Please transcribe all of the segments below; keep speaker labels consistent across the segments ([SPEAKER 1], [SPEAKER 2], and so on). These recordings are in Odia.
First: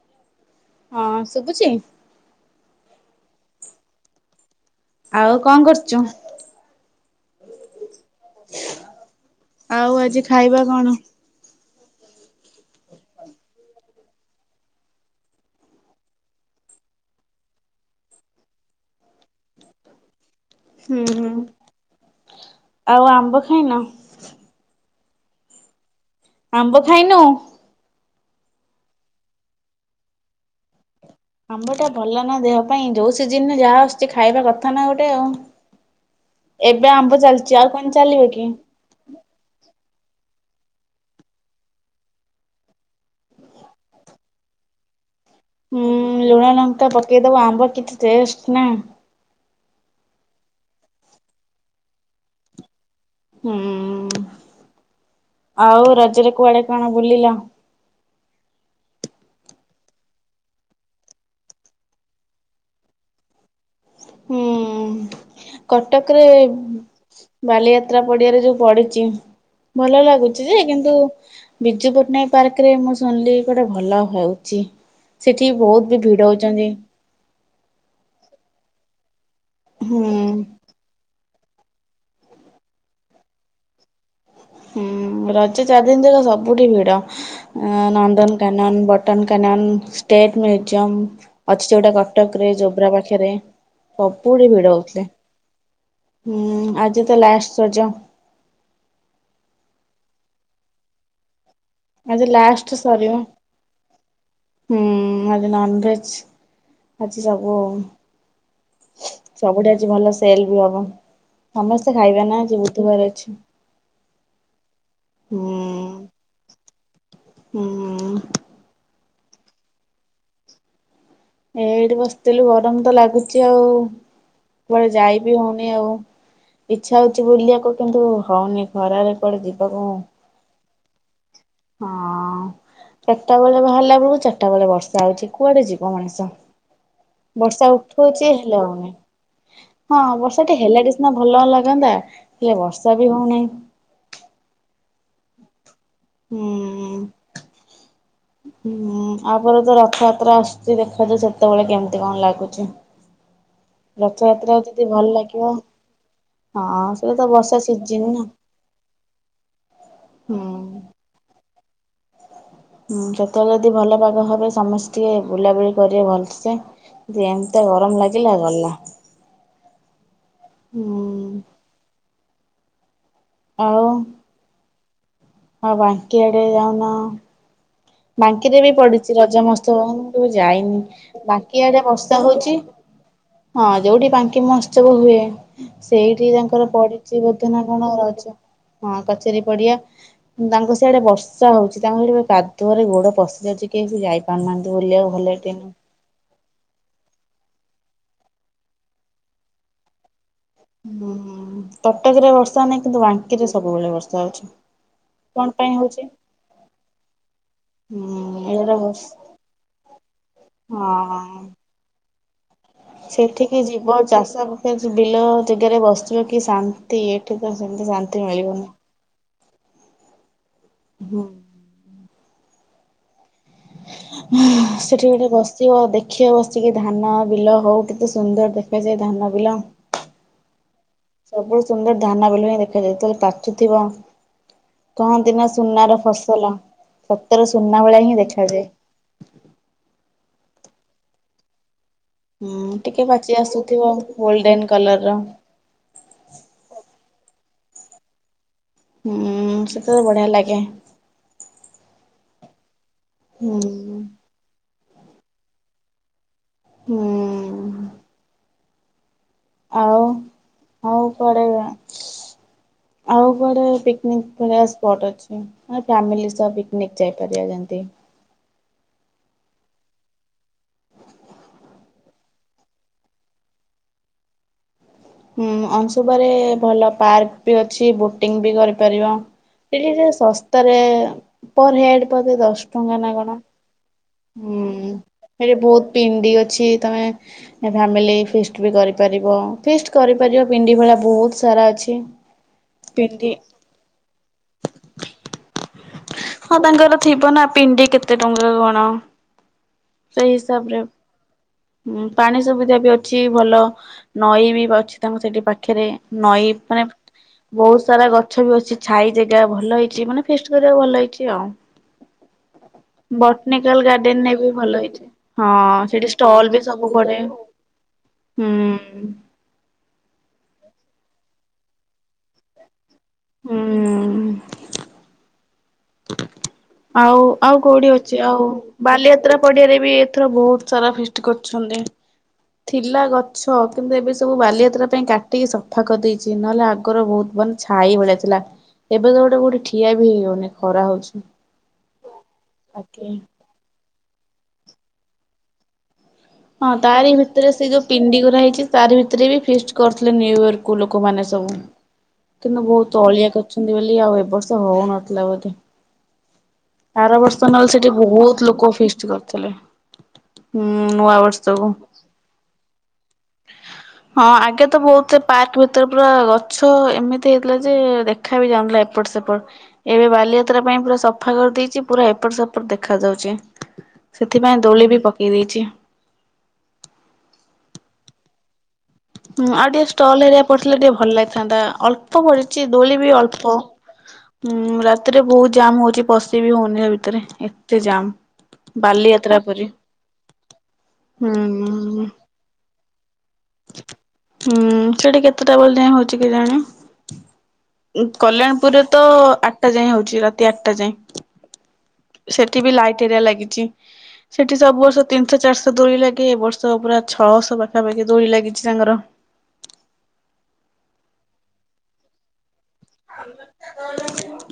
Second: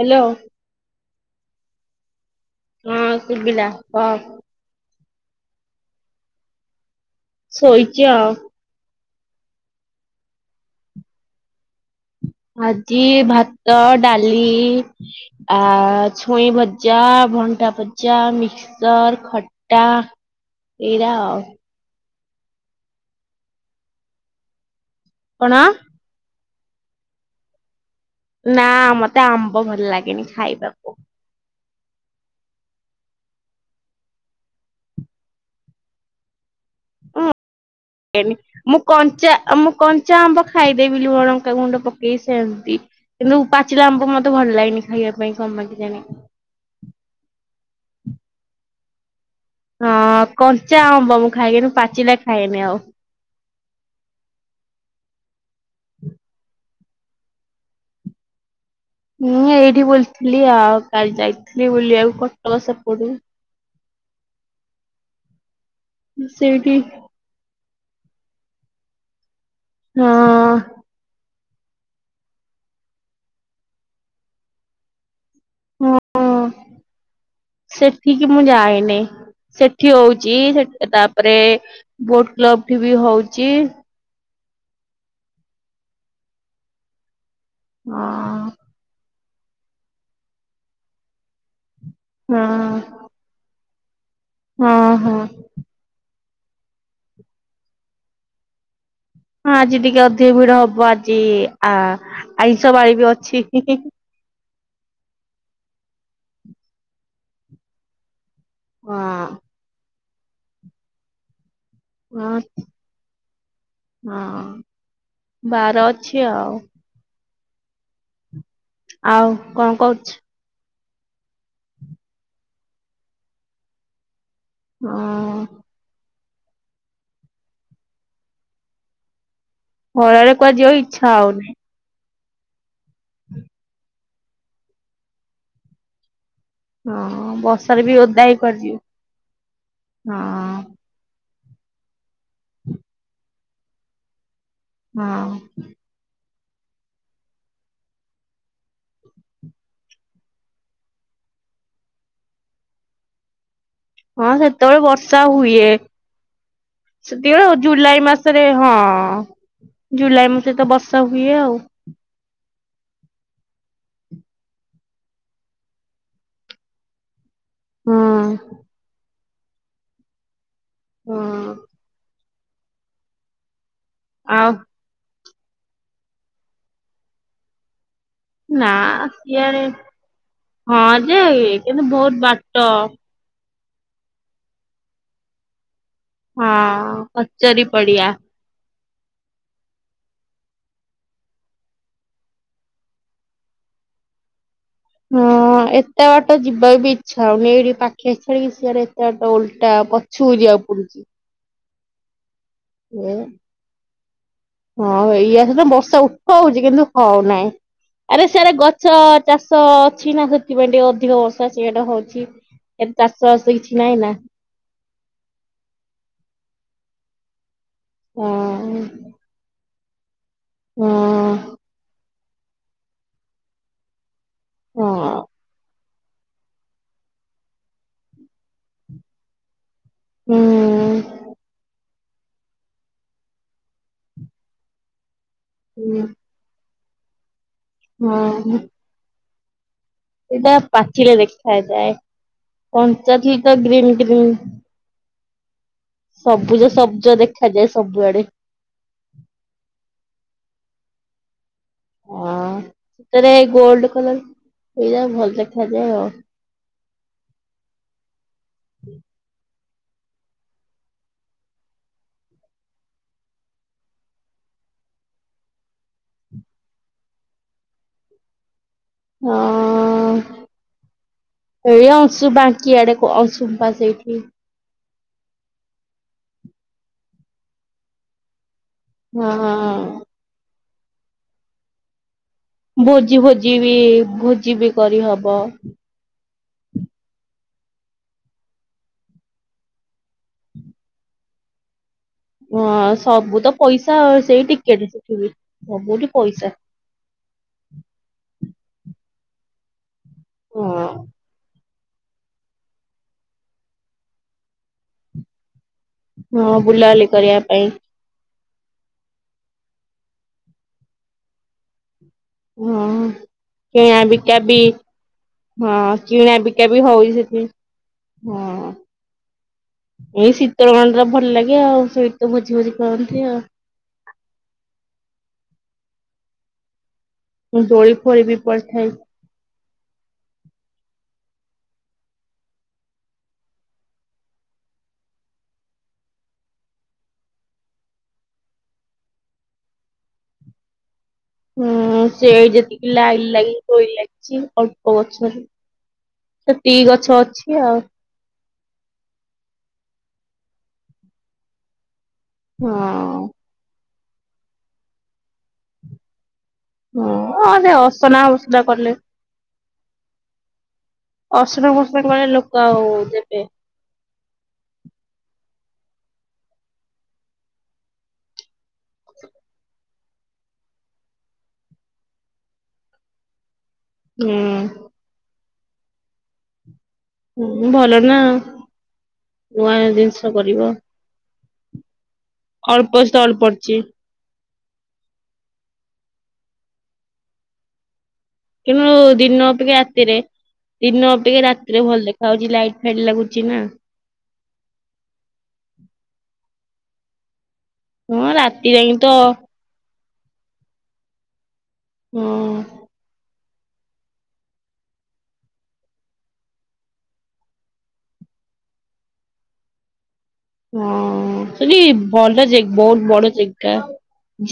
[SPEAKER 1] ହ୍ୟାଲୋ।
[SPEAKER 2] ହଁ ଶୁଭୁଛି।
[SPEAKER 1] ହଁ ଶୁଭିଲା କହ।
[SPEAKER 2] ଆଉ କଣ କରୁଛୁ।
[SPEAKER 1] ସୋଇ ଚି ଆଉ।
[SPEAKER 2] ଆଉ ଆଜି ଖାଇବା କଣ?
[SPEAKER 1] ଆଜି ଭାତ ଡାଲି ଆ ଛୁଇଁ ଭଜା ଭଣ୍ଟା ଭଜା ମିକ୍ଚର ଖଟା
[SPEAKER 2] ହୁଁ ହୁଁ
[SPEAKER 1] ଏଇଆଉ।
[SPEAKER 2] ଆଉ ଆମ୍ବ ଖାଇନ।
[SPEAKER 1] କଣ?
[SPEAKER 2] ଆମ୍ବ ଖାଇନୁ।
[SPEAKER 1] ନା ମତେ ଆମ୍ବ ଭଲ ଲାଗେନି ଖାଇବାକୁ।
[SPEAKER 2] ଆମ୍ବ ଟା ଭଲ ନା ଦେହ ପାଇଁ ଯୋଉ ସିଜିନରେ ଯାହା ଆସୁଛି ଖାଇବା କଥା ନା ଗୋଟେ ଆଉ। ଏବେ ଆମ୍ବ ଚାଲିଛି ଆଉ କଣ
[SPEAKER 1] ହଁ
[SPEAKER 2] ଚାଲିବ କି?
[SPEAKER 1] ମୁଁ କଞ୍ଚା ମୁଁ କଞ୍ଚା ଆମ୍ୱ ଖାଇଦେବି ଲୁଣ ଲଙ୍କା ଗୁଣ୍ଡ ପକେଇକି ସେମତି କିନ୍ତୁ ପାଚିଲା ଆମ୍ବ ମତେ ଭଲ ଲାଗେନି ଖାଇବାକୁ। ପାଇଁ କଣ ପାଇଁ
[SPEAKER 2] ହୁଁ
[SPEAKER 1] କେଜାଣି।
[SPEAKER 2] ଲୁଣ ଲଙ୍କା ପକେଇଦବ ଆମ୍ବ କିଛି ଟେଷ୍ଟ ନା।
[SPEAKER 1] ହଁ କଞ୍ଚା ଅମ୍ବ ମୁଁ ଖାଇକନି ପାଚିଲା ଖାଇନି ଆଉ।
[SPEAKER 2] ହୁଁ ଆଉ ରଜରେ କୁଆଡେ କଣ ବୁଲିଲ।
[SPEAKER 1] ମୁଁ ଏଇଠି ବୁଲଥିଲି ଆଉ କାଲି ଯାଇଥିଲି ବୁଲିବାକୁ କଟକ ସେପଟକୁ।
[SPEAKER 2] ହୁଁ। କଟକ ରେ
[SPEAKER 1] ସେଇଠି
[SPEAKER 2] ବାଲିଯା ଯାତ୍ରା ପଡିଆରେ ଯୋଉ ପଡିଛି ଭଲ ଲାଗୁଛି
[SPEAKER 1] ହଁ
[SPEAKER 2] ଯେ କିନ୍ତୁ ବିଜୁ ପଟ୍ଟନାୟକ ପାର୍କ ରେ ମୁଁ ଶୁଣିଲି ଗୋଟେ ଭଲ ହଉଛି।
[SPEAKER 1] ହଁ ସେଠିକି ମୁଁ ଯାଇନି। ସେଠି
[SPEAKER 2] ହୁଁ।
[SPEAKER 1] ହଉଛି ତା ତାପରେ ବୋଟ କ୍ଲବ ଠି ବି ହଉଛି।
[SPEAKER 2] ହୁଁ ରଜ ଚାରଦିନ ତକ ସବୁଠି ଭିଡ। ନନ୍ଦନ
[SPEAKER 1] ହଁ
[SPEAKER 2] Kanan but Nandan Kanan, state museum ଅଛି ଗୋଟେ କଟକରେ
[SPEAKER 1] ହଁ
[SPEAKER 2] ଜୋବ୍ରା ପାଖରେ। ସବୁ ଠିି ଭିଡ
[SPEAKER 1] ହଁ
[SPEAKER 2] ହଉଥିଲେ।
[SPEAKER 1] ହଁ।
[SPEAKER 2] ହୁଁ ଆଜି ତ ଲାଷ୍ଟ ରଜ।
[SPEAKER 1] ହଁ ଆଜି ଟିକେ ଅଧିକ ଭିଡ ହବ ଆଜି। ଆ
[SPEAKER 2] ଆଜି ଲାଷ୍ଟ
[SPEAKER 1] ଆଇଁଷ ବାରି ବି
[SPEAKER 2] ସରିବ
[SPEAKER 1] ଅଛି।
[SPEAKER 2] ହୁଁ ଆଜି ନନଭେଜ ଆଜି ସବୁ
[SPEAKER 1] ହଁ
[SPEAKER 2] ସବୁଠେ ଆଜି ଭଲ ସ ସେଲ ବି ହବ୍। ସମସ୍ତେ ଖାଇବେ
[SPEAKER 1] ହଁ
[SPEAKER 2] ନା ଆଜି ବୁଧବାର ଅଛି
[SPEAKER 1] ହଁ
[SPEAKER 2] ହୁଁ।
[SPEAKER 1] ବାର ଅଛି ଆଉ।
[SPEAKER 2] ହୁଁ।
[SPEAKER 1] ଆଉ କଣ କରୁଛୁ?
[SPEAKER 2] ଏଇଠି ବସିଥିଲୁ ଗରମ ତ ଲାଗୁଚି ଆଉ। କୁଆଡେ ଯାଇ ବି
[SPEAKER 1] ହଁ
[SPEAKER 2] ହଉନି ଆଉ। ଇଛା ହଉଛି ବୁଲିବାକୁ କିନ୍ତୁ ହଉନି ଖରାରେ କୁଆଡେ ଯିବାକୁ ହଁ।
[SPEAKER 1] ଖରାରେ କୁଆଡ଼େ ଯିବାକୁ ଇଚ୍ଛା ହଉନି।
[SPEAKER 2] ହଁ ଚାରିଟା ବେଳେ ବାହାରିଲା ବେଳକୁ ଚାରିଟା ବେଳେ ବର୍ଷା ହଉଛି କୁଆଡେ ଯିବ ମଣିଷ।
[SPEAKER 1] ହଁ
[SPEAKER 2] [inaudible] ବର୍ଷା
[SPEAKER 1] ବର୍ଷାରେ ବି ଓଦା
[SPEAKER 2] ଉଠଉଛି
[SPEAKER 1] ହେଇ କୁଆଡେ
[SPEAKER 2] ହେଲେ
[SPEAKER 1] ଯିବେ।
[SPEAKER 2] ହଉନି ହଁ ବର୍ଷାଟି ହେଲେ ଟିକେ ସିନା ଭଲ ଲାଗନ୍ତା ହେଲେ ବର୍ଷା ବି ହଉନାହିଁ।
[SPEAKER 1] ହଁ।
[SPEAKER 2] ହୁଁ। ହୁଁ ଆପରେ ତ ରଥଯାତ୍ରା ଆସୁଛି ଦେଖାଯାଉ ସେତେବେଳେ କେମିତି କଣ ଲାଗୁଛି।
[SPEAKER 1] ହଁ
[SPEAKER 2] ରଥଯାତ୍ରା
[SPEAKER 1] ସେତେବଳେ
[SPEAKER 2] ଯଦି ଭଲ
[SPEAKER 1] ବର୍ଷା
[SPEAKER 2] ଲାଗିବ
[SPEAKER 1] ହୁଏ।
[SPEAKER 2] ହଁ ସେଟା ତ
[SPEAKER 1] ସେତିକବେଳେ
[SPEAKER 2] ବର୍ଷା ସିଜିନ
[SPEAKER 1] ଜୁଲାଇ
[SPEAKER 2] ନା।
[SPEAKER 1] ମାସରେ ହଁ ଜୁଲାଇ ମାସରେ ତ
[SPEAKER 2] ହୁଁ।
[SPEAKER 1] ବର୍ଷା ହୁଏ ଆଉ।
[SPEAKER 2] ହୁଁ ସେତେବେଳେ ଯଦି ଭଲ ପାଗ ହବେ ସମସ୍ତିଏ ବୁଲାବୁଲି କରିବା ଭଲସେ ଜେମ୍ ତା ଗରମ
[SPEAKER 1] ହଁ
[SPEAKER 2] ଲାଗିଲା ଗଲା।
[SPEAKER 1] ହୁଁ।
[SPEAKER 2] ଆଉ
[SPEAKER 1] ଆଉ
[SPEAKER 2] ହଁ ବାଙ୍କିଆଡେ ଯାଉନ। ବାଙ୍କିରେ ବି
[SPEAKER 1] ନା
[SPEAKER 2] ପଡିଛି ରଜ
[SPEAKER 1] ସିଆଡେ
[SPEAKER 2] ମହୋତ୍ସବ ମୁଁ କେବେ ଯାଇନି
[SPEAKER 1] ହଁ ଯେ
[SPEAKER 2] ବାଙ୍କି ଆଡେ
[SPEAKER 1] କିନ୍ତୁ ବହୁତ
[SPEAKER 2] ବର୍ଷା ହଉଚି।
[SPEAKER 1] ବାଟ
[SPEAKER 2] ହଁ ଯୋଉଠି ବାଙ୍କି ମହୋତ୍ସବ ହୁଏ। ସେଇଠି ତାଙ୍କର
[SPEAKER 1] ହଁ
[SPEAKER 2] ପଡିିଛି ବୋଧେ ନା
[SPEAKER 1] କଚେରୀ
[SPEAKER 2] କଣ
[SPEAKER 1] ପଡିଆ।
[SPEAKER 2] ରଜ? ହଁ କଚେରୀ ପଡିଆ ତାଙ୍କୁ ସିଆଡେ ବର୍ଷା ହଉଚି ତାଙ୍କ ସେଥି କାଦ୍ କାଦୁଅ ରେ ଗୋଡ ପସିଯାଉଚି କେହି ବି ଯାଇ ପାରୁନାହାନ୍ତି। ବୁଲିବାକୁ ଭଲ
[SPEAKER 1] ହୁଁ
[SPEAKER 2] ଟ୍ରେନ।
[SPEAKER 1] ଏତେ ବାଟ ଯିବାକୁ ବି ଇଚ୍ଛା ହଉନି ଏ ଯିଏ ପାଖିଆ ଛାଡ଼ିକି ଶିଆଡେ ଏତେ ବାଟ ଓଲଟା ପଚ୍। ଛୁରିଆ ପୁରୁଚି।
[SPEAKER 2] ହୁଁ କଟକରେ ଏ ବର୍ଷ
[SPEAKER 1] ଉଁ ହଁ ଏଇଆ
[SPEAKER 2] କଣ
[SPEAKER 1] ହେଲେ
[SPEAKER 2] ପାଇଁ
[SPEAKER 1] ବର୍ଷା
[SPEAKER 2] ହଉଛି
[SPEAKER 1] ଉଠଉଚି କିନ୍ତୁ ହଉନାହିଁ ଆରେ
[SPEAKER 2] ହୁଁ
[SPEAKER 1] ସିଆଡେ
[SPEAKER 2] ଏଇଟା
[SPEAKER 1] ଗଛ
[SPEAKER 2] ବର୍ଷ
[SPEAKER 1] ଚାଷ ଅଛି ନା ସେଥିପାଇଁ ଟିକେ ଅଧିକ
[SPEAKER 2] ହଁ।
[SPEAKER 1] ବର୍ଷା ସିଆଡେ ହଉଚି।
[SPEAKER 2] ସେଠିକି ଯିବ ଚାଷ [unintelligible] ବସିିବ କି ଶାନ୍ତ ତି ଏଠିକି ଆସ୍ ସେମିତି ଶାନ୍ତି
[SPEAKER 1] ହଁ
[SPEAKER 2] ମିଳିବନି।
[SPEAKER 1] ହଁ
[SPEAKER 2] ହୁଁ। ହ ହୁଁ ସେଠି
[SPEAKER 1] ହଁ
[SPEAKER 2] ଗୋଟେ ବସିବ ଦେଖ ଦେଖିବ ବସିକି ଧାନ ବିଲ ହଉ କେତେ ସୁନ୍ଦର ଦେଖାଯାଏ ଧାନ ବିଲ।
[SPEAKER 1] ହୁଁ।
[SPEAKER 2] ସବୁ ସୁନ୍ଦର ଧାନ ବିଲ ଦେଖାଯାଏ ଯେତେବେଳ ପାଚୁଥିବ କମ୍ ଦିନା ସୁନାର ଫସଲ। ସତ୍ ସତରେ ସୁନା ଭଳିଆ ହିଁ ଦେଖାଯାଏ।
[SPEAKER 1] ସେଇଟା ପାଚିଲେ ଦେଖାଯାଏ।
[SPEAKER 2] ହୁଁ ଟିକେ
[SPEAKER 1] କଞ୍ଚା
[SPEAKER 2] ପାଚି
[SPEAKER 1] ଥିଲେ ତ ଗ୍ରୀନ୍
[SPEAKER 2] ଆସୁଥିବ
[SPEAKER 1] ଗ୍ରୀନ୍
[SPEAKER 2] ଗୋଲଡେନ କଲର ର।
[SPEAKER 1] ସବୁଜ ସବୁଜ ଦେଖାଯାଏ ସବୁଆଡେ।
[SPEAKER 2] ହୁଁ ସେତ ତ ବଢିଆ ଲାଗେ।
[SPEAKER 1] ହଁ। ସତରେ
[SPEAKER 2] ହୁଁ
[SPEAKER 1] ଗୋଲ୍ଡ କଲର। ଏୟା ଭଲ ଦେଖାଯାଏ ଆଉ।
[SPEAKER 2] ହୁଁ।
[SPEAKER 1] ହୁଁ
[SPEAKER 2] ଆଉ ଆଉ କୁଆଡେ ସ୍ ଆଉ କୁଆଡେ ପିକନିନ ସ୍ପଟ୍ ଅଛି ଆଉ ଫ୍ୟାମିଲି ସହ ପିକନିକ୍ ଯାଇ ପାରିବା ଯେମିତି।
[SPEAKER 1] ହଁ ଏ ଅଂଶୁପା ବାଙ୍କି ଆଡେ କୁଆ ଅଂଶୁପା ସେଇଠି।
[SPEAKER 2] ହୁଁ ଅଂଶୁପାରେ ଭଲ ପାର୍କ ବି ଅଛି ବୋଟିଂ ବି କରି କରିବା ସେଠି
[SPEAKER 1] ହଁ।
[SPEAKER 2] ସବୁ ଶସ୍ ତାରେ ପର ହେଡ଼୍।
[SPEAKER 1] ଭୋଜି ଫୋଜି ବି। ଭୋଜି ବି କରିହବ।
[SPEAKER 2] ପଡି ଅଛି ତମେ ଫାମିଲି ଫିଷ୍ଟ ବି କରିପାରିବ ଫିଷ୍ଟ କରିପାରିବ ପିଣ୍ଡି ଭଳିଆ ବହୁତ ସାରା ଅଛି।
[SPEAKER 1] ହଁ
[SPEAKER 2] ପିଣ୍ଡି
[SPEAKER 1] ସବୁ ତ ପଇସା ସେଇ ଟିକେଟ ସେଠି ବି। ସବୁଠି ପଇସା।
[SPEAKER 2] ହଁ ତାଙ୍କର ଥିବ ନା ପିଣ୍ଡି କେତେ ଟଙ୍କା କଣ? ଣ ସେଇ ହିସାବରେ।
[SPEAKER 1] ହଁ
[SPEAKER 2] ହୁଁ ପାଣି ସୁବିଧା ବି ଅଛି ଭଲ ନଈ ବି ଅଛି ତାଙ୍କୁ ସେଠି ପା ପାଖରେ ନଈ
[SPEAKER 1] ହଁ
[SPEAKER 2] ମାନେ
[SPEAKER 1] ବୁଲାବୁଲି କରିବା ପାଇଁ
[SPEAKER 2] ବହୁତ ସାରା ଗ ଗଛ ବି ଅଛି ଛାଇ ଜେଗା ଭଲ ହେଇଛି ମାନେ ଫିଷ୍ଟ କରିବାକୁ ଭଲ ହେଇଛି ଆଉ।
[SPEAKER 1] ହଁ
[SPEAKER 2] ବଟନିକାଲ
[SPEAKER 1] କିଣା
[SPEAKER 2] ଗଡେନ
[SPEAKER 1] ବିକା ବି
[SPEAKER 2] ଭଲ ହେଇଚି ହଁ ସେଇଟି
[SPEAKER 1] କିଣା ବିକା ବି ହଉଛି ସେଥି
[SPEAKER 2] ହୁଁ
[SPEAKER 1] ହଁ ଏଇ ଶି [unintelligible] ଭଲ ଲାଗେ ଆଉ ସେଇଠି ତ ଭୋଜି ଫୋଜି କରନ୍ତି ଆଉ।
[SPEAKER 2] ହୁଁ ଆଉ ଆଉ କୋଉଠି
[SPEAKER 1] ଦୋଳି
[SPEAKER 2] ଅଛି
[SPEAKER 1] ଫୋଳି ବି
[SPEAKER 2] ଆଉ
[SPEAKER 1] ପଡିଥାଏ।
[SPEAKER 2] ବାଲିଯାତ୍ରା ପଡିଆରେ। ଏଥର ବହୁତ ସାରା ଫିଷ୍ଟ କରୁଛନ୍ତି। ଥିଲା ଗଛ କିନ୍ତୁ ଏବେ ସବୁ ବାଲିଯାତ୍ରା ପାଇଁ କାଟିକି ସଫା କରିଦେଇଚି ନହେଲେ ଆଗରୁ ବହୁତ ମାନେ ଛାଇ ଭଳିଆ ଥିଲା ଏବେ ତ ଗୋଟେ ଗୋଟେ ଠିଆ ବି ହେଇହଉନି ଖରା ହଉଛି?
[SPEAKER 1] ହୁଁ ସେ ଯେତିକି
[SPEAKER 2] ଆଜ୍ଞା।
[SPEAKER 1] ଲାଇ ଲାଗି ଶୋଇ ଲାଗି ଚି ଅଳ୍ପ ଗଛ ରେ
[SPEAKER 2] ହଁ
[SPEAKER 1] ସେତିକି
[SPEAKER 2] ତାରି ଭିତରେ ସେ ଯୋଉ ପିଣ୍ଡି ଗୁରା ହେଇଚି। ତାରି ଭିତରେ ବି ଫିଷ୍ଟ କରୁଥିଲେ ନ୍ୟୁୟର୍କ କୁ ଲୋକମାନେ ସବୁ। କିନ୍ତୁ ବହୁତ ଅଳିଆ କରୁଚନ୍ତି ବୋଲି ଏ ଆଉ ଏ ବର୍ଷ ହଉ ନଥିଲା ବୋଧେ।
[SPEAKER 1] ହଁ
[SPEAKER 2] ଆର ବର୍ଷ
[SPEAKER 1] ହଁ ସେ
[SPEAKER 2] ନହେଲେ ସେଠି
[SPEAKER 1] ଅସନା
[SPEAKER 2] ବହୁତ
[SPEAKER 1] ଫସନା
[SPEAKER 2] ଲୋକ
[SPEAKER 1] କଲେ
[SPEAKER 2] ଫିଷ୍ଟ କରିଥିଲେ। ହୁଁ ନୁ
[SPEAKER 1] ଅସନା ଫସନ କରେ ଲୋକ ଆଉ ଦେବେ।
[SPEAKER 2] ହଁ ଆଗେ ତ ବହୁତ ସେ ପାର୍କ ଭିତରେ ପୁରା ଗଛ ଏମିତି ହେଇଥିଲା ଯେ ଦେଖା ବି ଯାଉଥିଲା ଏପଟ ସେପଟ ଏବେ ବାଲିଯାତ୍ରା ପାଇଁ ପୁରା ସଫା କରିଦେଇଚି ପୁରା ଏପଟ ସେପଟ ଦେଖା ଯାଉଚି। ସେଥିପାଇଁ ଦୋଳି ବି ପକେଇ ଦେଇଚି।
[SPEAKER 1] ହଁ ଭଲ ନା।
[SPEAKER 2] ହୁ ଆଉ
[SPEAKER 1] ନୂଆ
[SPEAKER 2] ଟିକେ
[SPEAKER 1] ଜିନିଷ
[SPEAKER 2] ଷ୍ଟଲ ହେରି
[SPEAKER 1] କରିବ।
[SPEAKER 2] ପଡିଥିଲେ ଟିକେ ଭଲ ଲାଗି ଥାନ୍ତା ଅଲ୍ ଳ୍ପ ପଡିଚି
[SPEAKER 1] ଅଳ୍ପ
[SPEAKER 2] ଦୋଳି ବି
[SPEAKER 1] ସେ
[SPEAKER 2] ଅଳ୍ପ।
[SPEAKER 1] ପଡିଛି
[SPEAKER 2] ହୁଁ ରାତିରେ ବହୁତ ଜାମ ହଉଛି ପଶି ବିି ହଉନି ସେ ଭିତରେ ଏତେ ଜାମ।
[SPEAKER 1] ତେଣୁ ଦିନ ଅପେକ୍ଷା ରାତିରେ ଦିନ
[SPEAKER 2] ହୁଁ
[SPEAKER 1] ଅପେକ୍ଷା ରାତିରେ
[SPEAKER 2] ହୁଁ।
[SPEAKER 1] ଭଲ ଦେଖା ହାଉଛି ଲାଇଟ ଫାଇଟ ଲାଗୁଛି ନା।
[SPEAKER 2] ହୁଁ ସେଠି କେତେଟା ବ ଯାଏ ହଉଛି କେଜାଣି।
[SPEAKER 1] ହଁ ରାତି
[SPEAKER 2] କଲ୍ୟାଣପୁରରେ
[SPEAKER 1] ଯାଇ
[SPEAKER 2] ତ ଆଠଟା ଯାଏଁ ହଉଛି। ରାତି ଆଠଟା ଯାଏଁ।
[SPEAKER 1] ହଁ
[SPEAKER 2] ସେଠି ବି ଲାଇଟ ଏରିଆ ଲାଗି ସେଠି ସବୁ ବର୍ଷ ତିନିଶହ ଚାରିଶହ ଦୋଳି ଲାଗେ ଏ ବର୍ଷ ପୁରା ଛଅଶହ ପାଖାପାଖି ଦୋଳି ଲାଗିଛି। ତାଙ୍କ ର
[SPEAKER 1] ହଁ ସେ ବ ଟା ଜ ବହୁତ ବଡ ଜାଗା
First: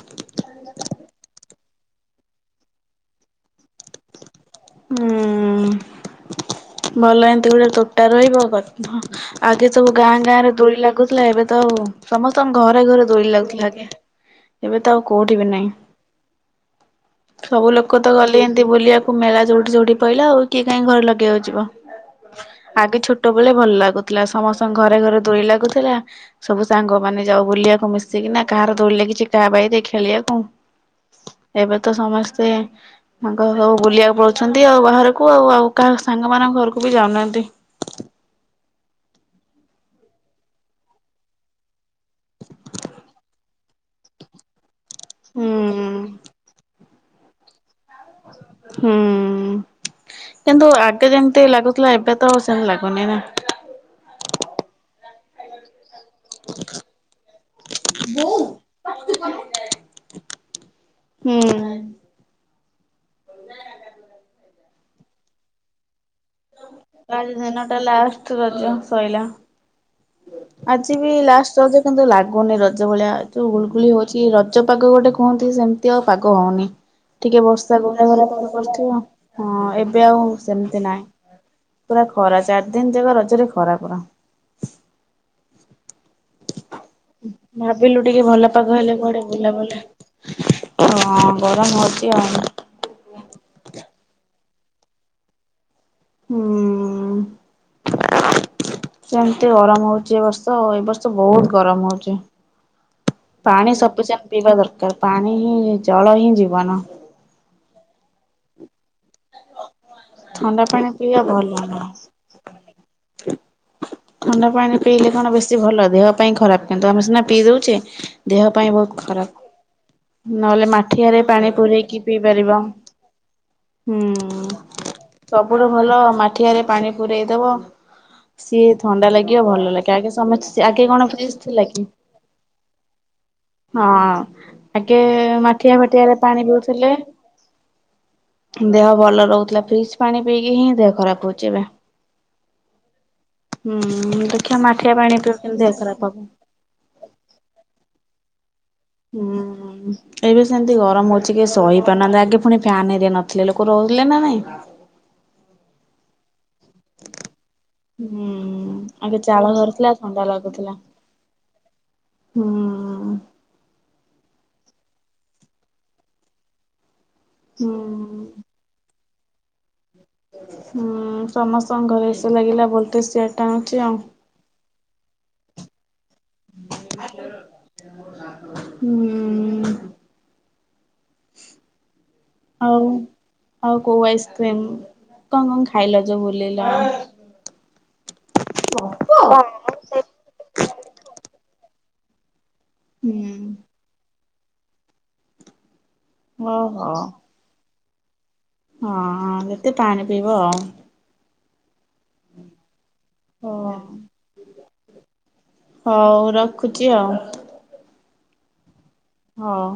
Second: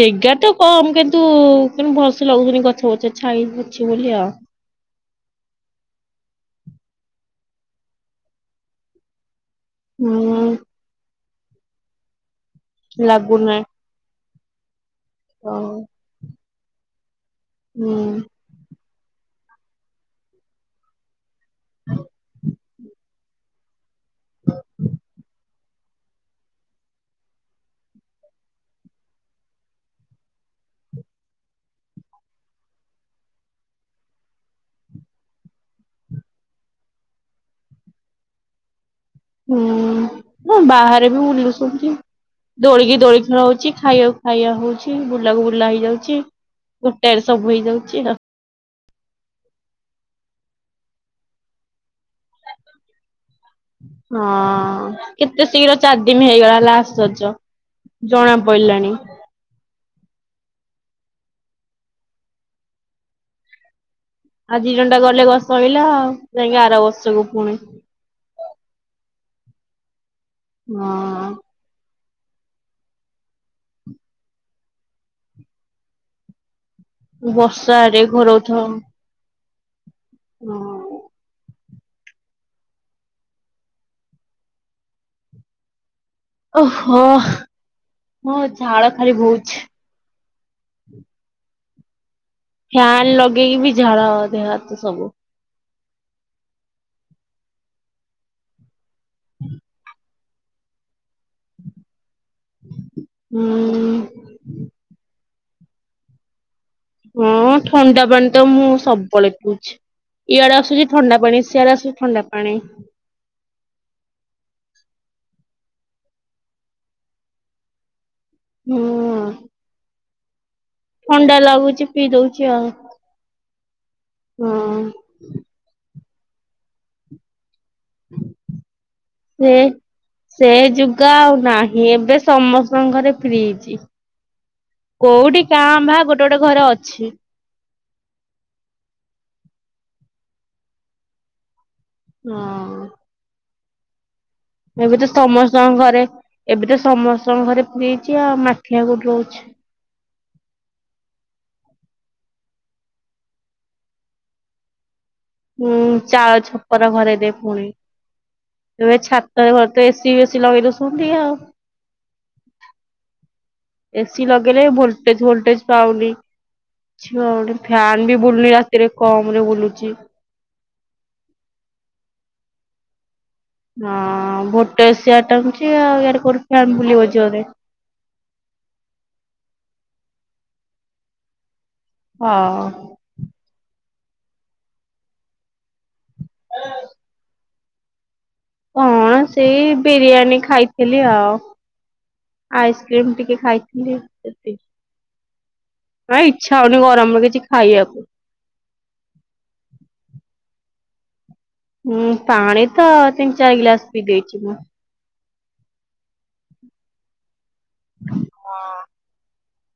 [SPEAKER 1] ଜାଗା ତ କମ କିନ୍ତୁ ତନ୍ତୁ ଭଲସେ ଲାଗୁନି ଗଛ ଗଛ ଛାଇ ବଛି ବୋଲି ଆଉ।
[SPEAKER 2] ହୁଁ ଭଲ ଏତି ଗୋଟେ ତୋଟା ରହିବ ଆଗେ ସବୁ ଗାଁ
[SPEAKER 1] ହୁଁ
[SPEAKER 2] ଗାଁରେ ଦୋଳି ଲାଗୁଥିଲା ଏବେ ତ ସମସ୍ତ ତମ ଘରେ ଘରେ ଦୋଳି
[SPEAKER 1] ଲାଗୁନାହିଁ
[SPEAKER 2] ଲାଗୁଥିଲା ଆଗେ ଏବେ ତ ଆଉ କୋଉଠି ବି
[SPEAKER 1] ହଁ
[SPEAKER 2] ନହିଁ। [unintelligible] ସବୁ
[SPEAKER 1] ହୁଁ
[SPEAKER 2] ଲୋକ ତ ଗଲେ ଏମିତି ବୁଲିବାକୁ ମେଳା ଯୋଉଠି ଯୋଉଠି ପାଇଲା ଆଉ କିଏ କହିଁ ଘରେ ଲଗେଇବ ଆଉ ଆଗେ ଛୋଟ ବେଳେ ଭଲ ଲାଗୁ ଥିଲା ସମସ୍ତଙ୍କ ଘରେ ଘରେ ଦୋଳି ଲାଗୁଥିଲା ଥିଲା ସବୁ ସାଙ୍ଗ ମାନେ ଯାଉ ବୁଲିବାକୁ ମିଶିକିନା କାହାର ଦୌଡିଲେ କିଛି କା ବାାଇ ଦେଇ ଖେଳିବାକୁ ଏବେ ତ ସମସ୍ତେ ସାଙ୍ଗ ସବୁ ବୁଲିବାକୁ ପ ଅଛନ୍ତି ଆଉ ବାହାରକୁ ଆଉ ଆଉ କାହା ସାଙ୍ଗ ମାନଙ୍କ ଘରକୁ ବି ଯାଉନାହାନ୍ତି।
[SPEAKER 1] ହୁଁ ହଁ ବାହାରେ ବି ବୁଲୁ ସମଠି ଦୋଡିକି ଦୋଡିକି ହଉଛି ଖାଇବାକୁ ଖାଇବା ହଉଛି। ବୁଲା କୁ
[SPEAKER 2] ହୁଁ
[SPEAKER 1] ବୁଲା ହେଇଯାଉଛି। ଗୋଟେରେ ସବୁ ହେଇଯାଉଛି। [inaudible]
[SPEAKER 2] ହୁଁ କିନ୍ତୁ ଆଗେ ଯେମିତି ଲାଗୁଥିଲା ଏବେ ତ ସେମିତି ଲାଗୁନି ନା ।
[SPEAKER 1] ହଁ କେତେ ଶିଘ୍ର ଚାରଦିନ ହେଇଗଲା ଲାଷ୍ଟ ରଜ ଜଣା ପଇଁଲାଣି।
[SPEAKER 2] ହୁଁ। [unintelligible]
[SPEAKER 1] ଆଜି ଦିନଟା ଗଲେ ବାସ୍ ସଇଲା ଆଉ। ଯାଇକି ଆର ବର୍ଷକୁ
[SPEAKER 2] ଆଜି
[SPEAKER 1] ପୁଣି
[SPEAKER 2] ଦିନଟା ଲାଷ୍ଟ ରଜ ସଇଲା। ଆଜି ବି
[SPEAKER 1] ହଁ
[SPEAKER 2] ଲାଷ୍ଟ ରଜ କିନ୍ତୁ ଲାଗୁ ଗୁନି ରଜ ଭଳିଆ ଯୋଉ ଗୁଳଗୁଳି ହଉଛି ରଜ ପାଗ ଗୋଟେ କହନ୍ତି ସେମିତି ଆଉ ପାଗ ହଉନି। ଟିକେ ବର୍ଷା
[SPEAKER 1] ବର୍ଷାରେ
[SPEAKER 2] ଘରେ ଘରେ କଣ
[SPEAKER 1] ଘୋରଉଥିବ
[SPEAKER 2] କରିଥିବ? ହଁ ଏବ୍ ଏବେ ଆଉ ସେମିତି
[SPEAKER 1] ହଁ।
[SPEAKER 2] ନାଇଁ। ପୁରା ଖରା ଚାର ଦିନ ଯାକ ରଜରେ ଖରା ପୁରା।
[SPEAKER 1] ଓହୋ
[SPEAKER 2] ଭାବିଲୁ ଟିକେ
[SPEAKER 1] ହଁ
[SPEAKER 2] ଭଲ ପାଗ
[SPEAKER 1] ଝାଳ
[SPEAKER 2] ହେଲେ
[SPEAKER 1] ଖାଲି
[SPEAKER 2] କୁଆଡେ
[SPEAKER 1] ବୋହୁଛି।
[SPEAKER 2] ବୁଲାବୁଲି ହଁ ଗରମ ହଉ।
[SPEAKER 1] ଫ୍ୟାନ୍ ଲଗେଇକି ବି ଝାଳ ଦେହ। ତ ସବୁ
[SPEAKER 2] ହୁଁ। ସେମିତି ଗରମ ହଉଛି ଏ ବଷ୍ ତ ଏ ବର୍ଷ- ବହୁତ ଗରମ ହଉଚି
[SPEAKER 1] ହୁଁ।
[SPEAKER 2] ପାଣିି ସଫିସିଏଣ୍ଟ ପିଇବା ଦରକାର ପାଣ୍ ହୁଁ ଜଳ ହିଁ ଜୀବନ।
[SPEAKER 1] ହଁ ଥଣ୍ଡା ପାଣି ତ ମୁଁ ସବୁବେଳେ ପିଉଚି। ଇଆଡେ
[SPEAKER 2] ଥଣ୍ଡା
[SPEAKER 1] ଆସୁଛି
[SPEAKER 2] ପାଣି
[SPEAKER 1] ଥଣ୍ଡା
[SPEAKER 2] ପିଇବା
[SPEAKER 1] ପାଣି
[SPEAKER 2] ଭଲ
[SPEAKER 1] ସିଆଡେ
[SPEAKER 2] ନୁହଁ।
[SPEAKER 1] ଆସୁଛି ଥଣ୍ଡା ପାଣି।
[SPEAKER 2] [inaudible] ଥଣ୍ଡା ପାଣି ପିଇଲେ କଣ ବେଶି ଭଲ ଦେହ ପାଇଁ ଖରାପ କିନ୍ତୁ ଆମେ ସିନା ପିଇ ଦଉଚେ। ଦେହ ପାଇଁ ବହୁତ
[SPEAKER 1] ହୁଁ।
[SPEAKER 2] ଖରାପ। ନହେଲେ ମାଠିଆରେ
[SPEAKER 1] ଥଣ୍ଡା
[SPEAKER 2] ପାଣି
[SPEAKER 1] ଲାଗୁଛି
[SPEAKER 2] ପୁରେଇକି ପିଇ
[SPEAKER 1] ଦଉଛି
[SPEAKER 2] ପାରିବା
[SPEAKER 1] ଆଉ।
[SPEAKER 2] ହୁଁ
[SPEAKER 1] ହଁ।
[SPEAKER 2] ସବୁଠୁ ଭଲ ମାଠିଆରେ ପାଣି ପୁରେଇ ଦବ।
[SPEAKER 1] [inaudible]
[SPEAKER 2] ସିଏ ଥଣ୍ଡା ଲାଗିବ
[SPEAKER 1] ସେ
[SPEAKER 2] ଭଲ ଲାଗିବ ଆଗେ ସମସ୍ତେ ସେ ଆଗେ
[SPEAKER 1] ଯୁଗ
[SPEAKER 2] କଣ ଫ୍ରିଜ
[SPEAKER 1] ଆଉ
[SPEAKER 2] ଥିଲା କି।
[SPEAKER 1] ନାହିଁ ଏବେ ସମସ୍ତଙ୍କ ଘରେ ଫ୍ରିଜ।
[SPEAKER 2] ହଁ ଆଗେ
[SPEAKER 1] କୋଉଠି କାଁ
[SPEAKER 2] ମାଠିଆ
[SPEAKER 1] ଭାଁ
[SPEAKER 2] ଫାଟିଆରେ
[SPEAKER 1] ଗୋଟେ ଗୋଟେ
[SPEAKER 2] ପାଣି
[SPEAKER 1] ଘରେ
[SPEAKER 2] ପିଉଥିଲେ।
[SPEAKER 1] ଅଛି।
[SPEAKER 2] ଦେହ ଭଲ ରହୁଥିଲା ଫ୍ରିଜ ପାଣି ପିଇକି ହିଁ ଦେହ ଖରାପ ହଉଛି ଏବେ।
[SPEAKER 1] ହୁଁ।
[SPEAKER 2] ହୁଁ। [unintelligible]
[SPEAKER 1] ଏବେ ତ
[SPEAKER 2] ପାଣି ପିଇଲେ କେମିତି
[SPEAKER 1] ସମସ୍ତଙ୍କ
[SPEAKER 2] ଦେହ
[SPEAKER 1] ଘରେ
[SPEAKER 2] ଖରାପ ହବ।
[SPEAKER 1] ଏବେ ତ ସମସ୍ତଙ୍କ ଘରେ ଫ୍ରିଜି ଆଉ ମା
[SPEAKER 2] ହୁଁ ଏବେ ସେମତି ଗରମ ହଉଛି କି ସହି [unintelligible] ଆଗେ ପୁଣି ଫ୍ୟାନ ହେରିକା ନଥିଲେ ଲୋକ ପୁଣି ରହିଲେ ନା ନାଇଁ।
[SPEAKER 1] ହୁଁ ଚାଳ ଛପର ଘରେ ଦେବ ହୁଁ
[SPEAKER 2] ହୁଁ
[SPEAKER 1] ଏ
[SPEAKER 2] ଆଗେ ଚାଳ
[SPEAKER 1] ଛାତ
[SPEAKER 2] ଘର
[SPEAKER 1] ଫାତ
[SPEAKER 2] ଥିଲା
[SPEAKER 1] ଏ ସି
[SPEAKER 2] ଥଣ୍ଡା
[SPEAKER 1] ଫେଶି ଲଗେଇ
[SPEAKER 2] ଲାଗୁଥିଲା
[SPEAKER 1] ଦଉଛନ୍ତି ଆଉ।
[SPEAKER 2] ହୁଁ।
[SPEAKER 1] ଏସି ଲଗେଇଲେ ଭୋଲଟେଜ ଫୋଲଟେଜ ପାଉନି।
[SPEAKER 2] ହୁଁ
[SPEAKER 1] ଫ୍ୟାନ ବି ବୁଲୁନି ରାତିରେ। କମ ରେ ବୁଲୁଛି।
[SPEAKER 2] ହୁଁ ସମସ୍ତଙ୍କ ଘରେ ଏସ ଲାଗିଲା ଭୋଲ୍ଟେଜ୍ ସିଆ
[SPEAKER 1] ହଁ ଭୋଟେଶ ଆ ଟଙ୍କ [inaudible] କରଛ ବୋଲିୁିବ ଜୋରେ
[SPEAKER 2] ହୁଁ ହଉ
[SPEAKER 1] ହଁ
[SPEAKER 2] ଆଉ କୋଉ ଆଇସ୍କ୍ରିମ୍ କଣ କଣ ଖାଇଲା ଯ ବୁଲିଲ।
[SPEAKER 1] କଣ ସେଇ ବିରିୟାନୀ ଖାଇଥିଲି ଆଉ। ଆଇସ୍କ୍ରିମ୍
[SPEAKER 2] ହୁଁ
[SPEAKER 1] ଟିକେ ଖାଇଥିଲି । ସେ ହ ଇଛା ହଉନି
[SPEAKER 2] ଓହୋ
[SPEAKER 1] ଗରମରେ କିଛି ଖାଇବାକୁ।
[SPEAKER 2] ହଁ ଯେତ ପାଣି ପିଇବ
[SPEAKER 1] ହୁଁ ପାଣି ତ ତିନି ଚାରି
[SPEAKER 2] ହଉ
[SPEAKER 1] ଗିଲାସ ପିଇ ଦେଇଛି ମୁଁ।
[SPEAKER 2] ହଉ ରଖୁଛି ଆଉ।
[SPEAKER 1] ହଁ।
[SPEAKER 2] ହଁ।